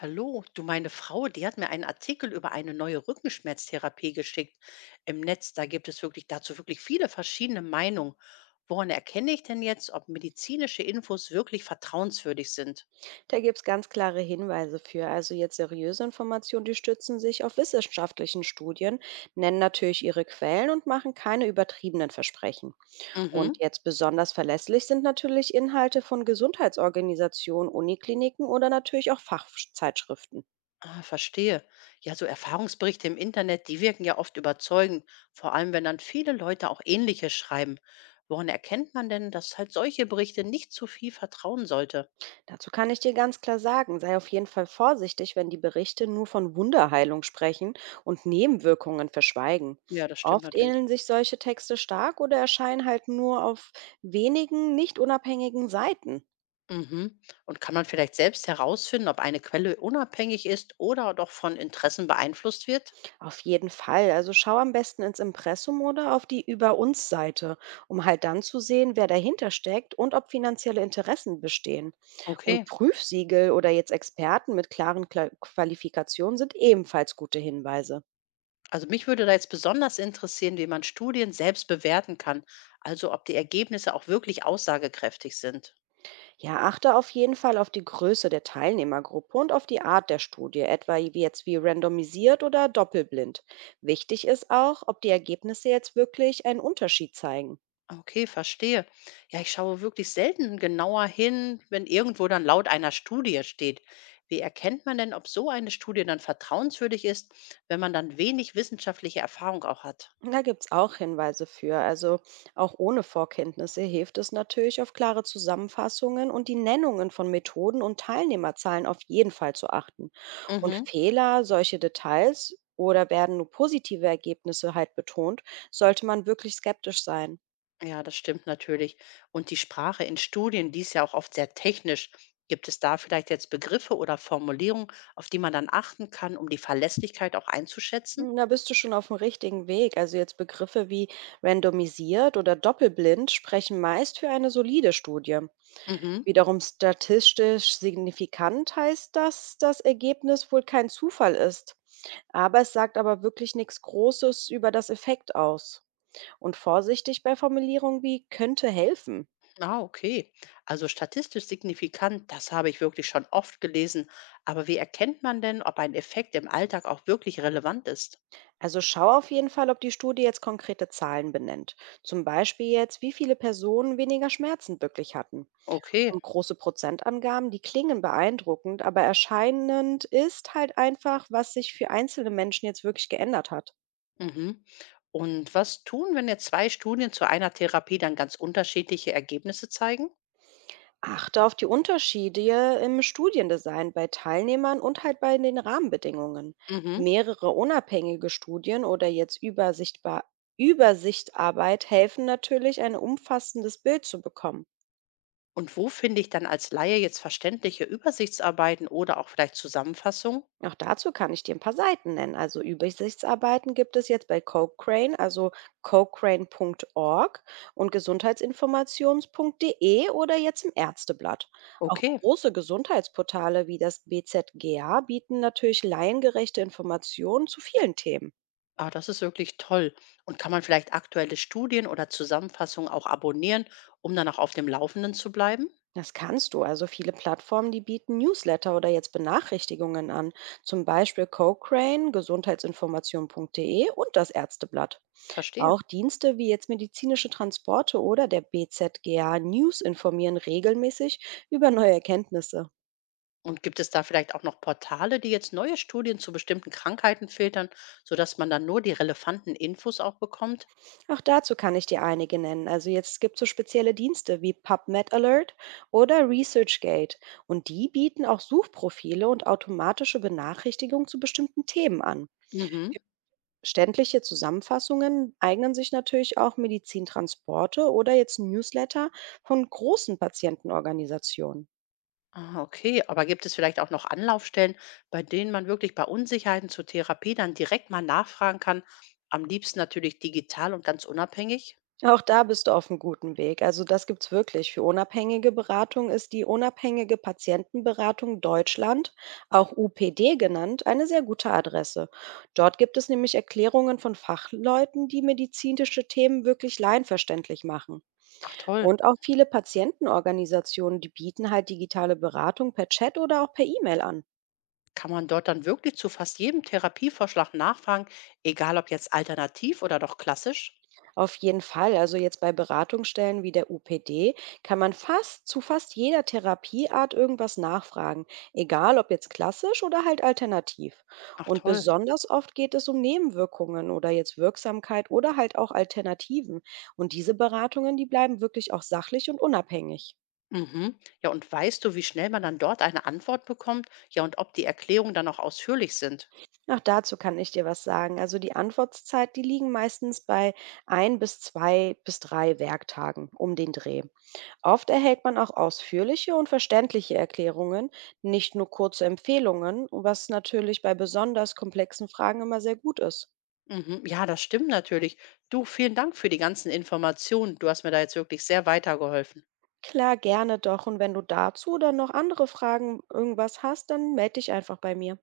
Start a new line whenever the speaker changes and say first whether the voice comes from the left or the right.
left: Hallo, du, meine Frau, die hat mir einen Artikel über eine neue Rückenschmerztherapie geschickt im Netz. Da gibt es wirklich dazu wirklich viele verschiedene Meinungen. Woran erkenne ich denn jetzt, ob medizinische Infos wirklich vertrauenswürdig sind?
right: Da gibt es ganz klare Hinweise für. Also jetzt seriöse Informationen, die stützen sich auf wissenschaftlichen Studien, nennen natürlich ihre Quellen und machen keine übertriebenen Versprechen. Und
left: Mhm.
right: jetzt besonders verlässlich sind natürlich Inhalte von Gesundheitsorganisationen, Unikliniken oder natürlich auch Fachzeitschriften.
left: Ah, verstehe. Ja, so Erfahrungsberichte im Internet, die wirken ja oft überzeugend, vor allem wenn dann viele Leute auch ähnliches schreiben. Woran erkennt man denn, dass halt solche Berichte nicht zu viel vertrauen sollte?
right: Dazu kann ich dir ganz klar sagen, sei auf jeden Fall vorsichtig, wenn die Berichte nur von Wunderheilung sprechen und Nebenwirkungen verschweigen.
left: Ja, das stimmt
right: Oft
left: natürlich.
right: ähneln sich solche Texte stark oder erscheinen halt nur auf wenigen nicht unabhängigen Seiten.
left: Mhm. Und kann man vielleicht selbst herausfinden, ob eine Quelle unabhängig ist oder doch von Interessen beeinflusst wird?
right: Auf jeden Fall. Also schau am besten ins Impressum oder auf die Über uns Seite, um halt dann zu sehen, wer dahinter steckt und ob finanzielle Interessen bestehen. Und
left: Okay.
right: Prüfsiegel oder jetzt Experten mit klaren Qualifikationen sind ebenfalls gute Hinweise.
left: Also mich würde da jetzt besonders interessieren, wie man Studien selbst bewerten kann, also ob die Ergebnisse auch wirklich aussagekräftig sind.
right: Ja, achte auf jeden Fall auf die Größe der Teilnehmergruppe und auf die Art der Studie, etwa wie randomisiert oder doppelblind. Wichtig ist auch, ob die Ergebnisse jetzt wirklich einen Unterschied zeigen.
left: Okay, verstehe. Ja, ich schaue wirklich selten genauer hin, wenn irgendwo dann laut einer Studie steht. Wie erkennt man denn, ob so eine Studie dann vertrauenswürdig ist, wenn man dann wenig wissenschaftliche Erfahrung auch hat?
right: Und da gibt es auch Hinweise für. Also auch ohne Vorkenntnisse hilft es natürlich, auf klare Zusammenfassungen und die Nennungen von Methoden und Teilnehmerzahlen auf jeden Fall zu achten. Und
left: Mhm.
right: Fehler, solche Details oder werden nur positive Ergebnisse halt betont, sollte man wirklich skeptisch sein.
left: Ja, das stimmt natürlich. Und die Sprache in Studien, die ist ja auch oft sehr technisch. Gibt es da vielleicht jetzt Begriffe oder Formulierungen, auf die man dann achten kann, um die Verlässlichkeit auch einzuschätzen?
right: Da bist du schon auf dem richtigen Weg. Also jetzt Begriffe wie randomisiert oder doppelblind sprechen meist für eine solide Studie.
left: Mhm.
right: Wiederum statistisch signifikant heißt, dass das Ergebnis wohl kein Zufall ist. Aber es sagt aber wirklich nichts Großes über das Effekt aus. Und vorsichtig bei Formulierungen wie könnte helfen.
left: Ah, okay. Also statistisch signifikant, das habe ich wirklich schon oft gelesen. Aber wie erkennt man denn, ob ein Effekt im Alltag auch wirklich relevant ist?
right: Also schau auf jeden Fall, ob die Studie jetzt konkrete Zahlen benennt. Zum Beispiel jetzt, wie viele Personen weniger Schmerzen wirklich hatten.
left: Okay.
right: Und große Prozentangaben, die klingen beeindruckend, aber erscheinend ist halt einfach, was sich für einzelne Menschen jetzt wirklich geändert hat.
left: Mhm. Und was tun, wenn jetzt zwei Studien zu einer Therapie dann ganz unterschiedliche Ergebnisse zeigen?
right: Achte auf die Unterschiede im Studiendesign bei Teilnehmern und halt bei den Rahmenbedingungen.
left: Mhm.
right: Mehrere unabhängige Studien oder jetzt übersichtbar Übersichtarbeit helfen natürlich, ein umfassendes Bild zu bekommen.
left: Und wo finde ich dann als Laie jetzt verständliche Übersichtsarbeiten oder auch vielleicht Zusammenfassungen?
right: Auch dazu kann ich dir ein paar Seiten nennen. Also, Übersichtsarbeiten gibt es jetzt bei Cochrane, also cochrane.org und gesundheitsinformations.de oder jetzt im Ärzteblatt. Auch
left: Okay,
right: große Gesundheitsportale wie das BZGA bieten natürlich laiengerechte Informationen zu vielen Themen.
left: ah, das ist wirklich toll. Und kann man vielleicht aktuelle Studien oder Zusammenfassungen auch abonnieren, um dann auch auf dem Laufenden zu bleiben?
right: Das kannst du. Also viele Plattformen, die bieten Newsletter oder jetzt Benachrichtigungen an, zum Beispiel Cochrane, gesundheitsinformation.de und das Ärzteblatt.
left: Verstehe.
right: Auch Dienste wie jetzt medizinische Transporte oder der BZGA News informieren regelmäßig über neue Erkenntnisse.
left: Und gibt es da vielleicht auch noch Portale, die jetzt neue Studien zu bestimmten Krankheiten filtern, sodass man dann nur die relevanten Infos auch bekommt?
right: Auch dazu kann ich dir einige nennen. Also jetzt gibt es gibt so spezielle Dienste wie PubMed Alert oder ResearchGate und die bieten auch Suchprofile und automatische Benachrichtigungen zu bestimmten Themen an.
left: Mhm.
right: Ständliche Zusammenfassungen eignen sich natürlich auch Medizintransporte oder jetzt Newsletter von großen Patientenorganisationen.
left: Ah, okay. Aber gibt es vielleicht auch noch Anlaufstellen, bei denen man wirklich bei Unsicherheiten zur Therapie dann direkt mal nachfragen kann? Am liebsten natürlich digital und ganz unabhängig.
right: Auch da bist du auf einem guten Weg. Also, das gibt's wirklich. Für unabhängige Beratung ist die Unabhängige Patientenberatung Deutschland, auch UPD genannt, eine sehr gute Adresse. Dort gibt es nämlich Erklärungen von Fachleuten, die medizinische Themen wirklich laienverständlich machen.
left: Ach toll.
right: Und auch viele Patientenorganisationen, die bieten halt digitale Beratung per Chat oder auch per E-Mail an.
left: Kann man dort dann wirklich zu fast jedem Therapievorschlag nachfragen, egal ob jetzt alternativ oder doch klassisch?
right: Auf jeden Fall. Also jetzt bei Beratungsstellen wie der UPD kann man fast zu fast jeder Therapieart irgendwas nachfragen, egal ob jetzt klassisch oder halt alternativ.
left: Ach
right: Und
left: toll.
right: besonders oft geht es um Nebenwirkungen oder jetzt Wirksamkeit oder halt auch Alternativen. Und diese Beratungen, die bleiben wirklich auch sachlich und unabhängig.
left: Mhm. Ja, und weißt du, wie schnell man dann dort eine Antwort bekommt? Ja, und ob die Erklärungen dann auch ausführlich sind?
right: Auch dazu kann ich dir was sagen. Also die Antwortzeit, die liegen meistens bei ein bis zwei bis drei Werktagen um den Dreh. Oft erhält man auch ausführliche und verständliche Erklärungen, nicht nur kurze Empfehlungen, was natürlich bei besonders komplexen Fragen immer sehr gut ist.
left: Mhm. Ja, das stimmt natürlich. Du, vielen Dank für die ganzen Informationen. Du hast mir da jetzt wirklich sehr weitergeholfen.
right: Klar, gerne doch. Und wenn du dazu dann noch andere Fragen irgendwas hast, dann melde dich einfach bei mir.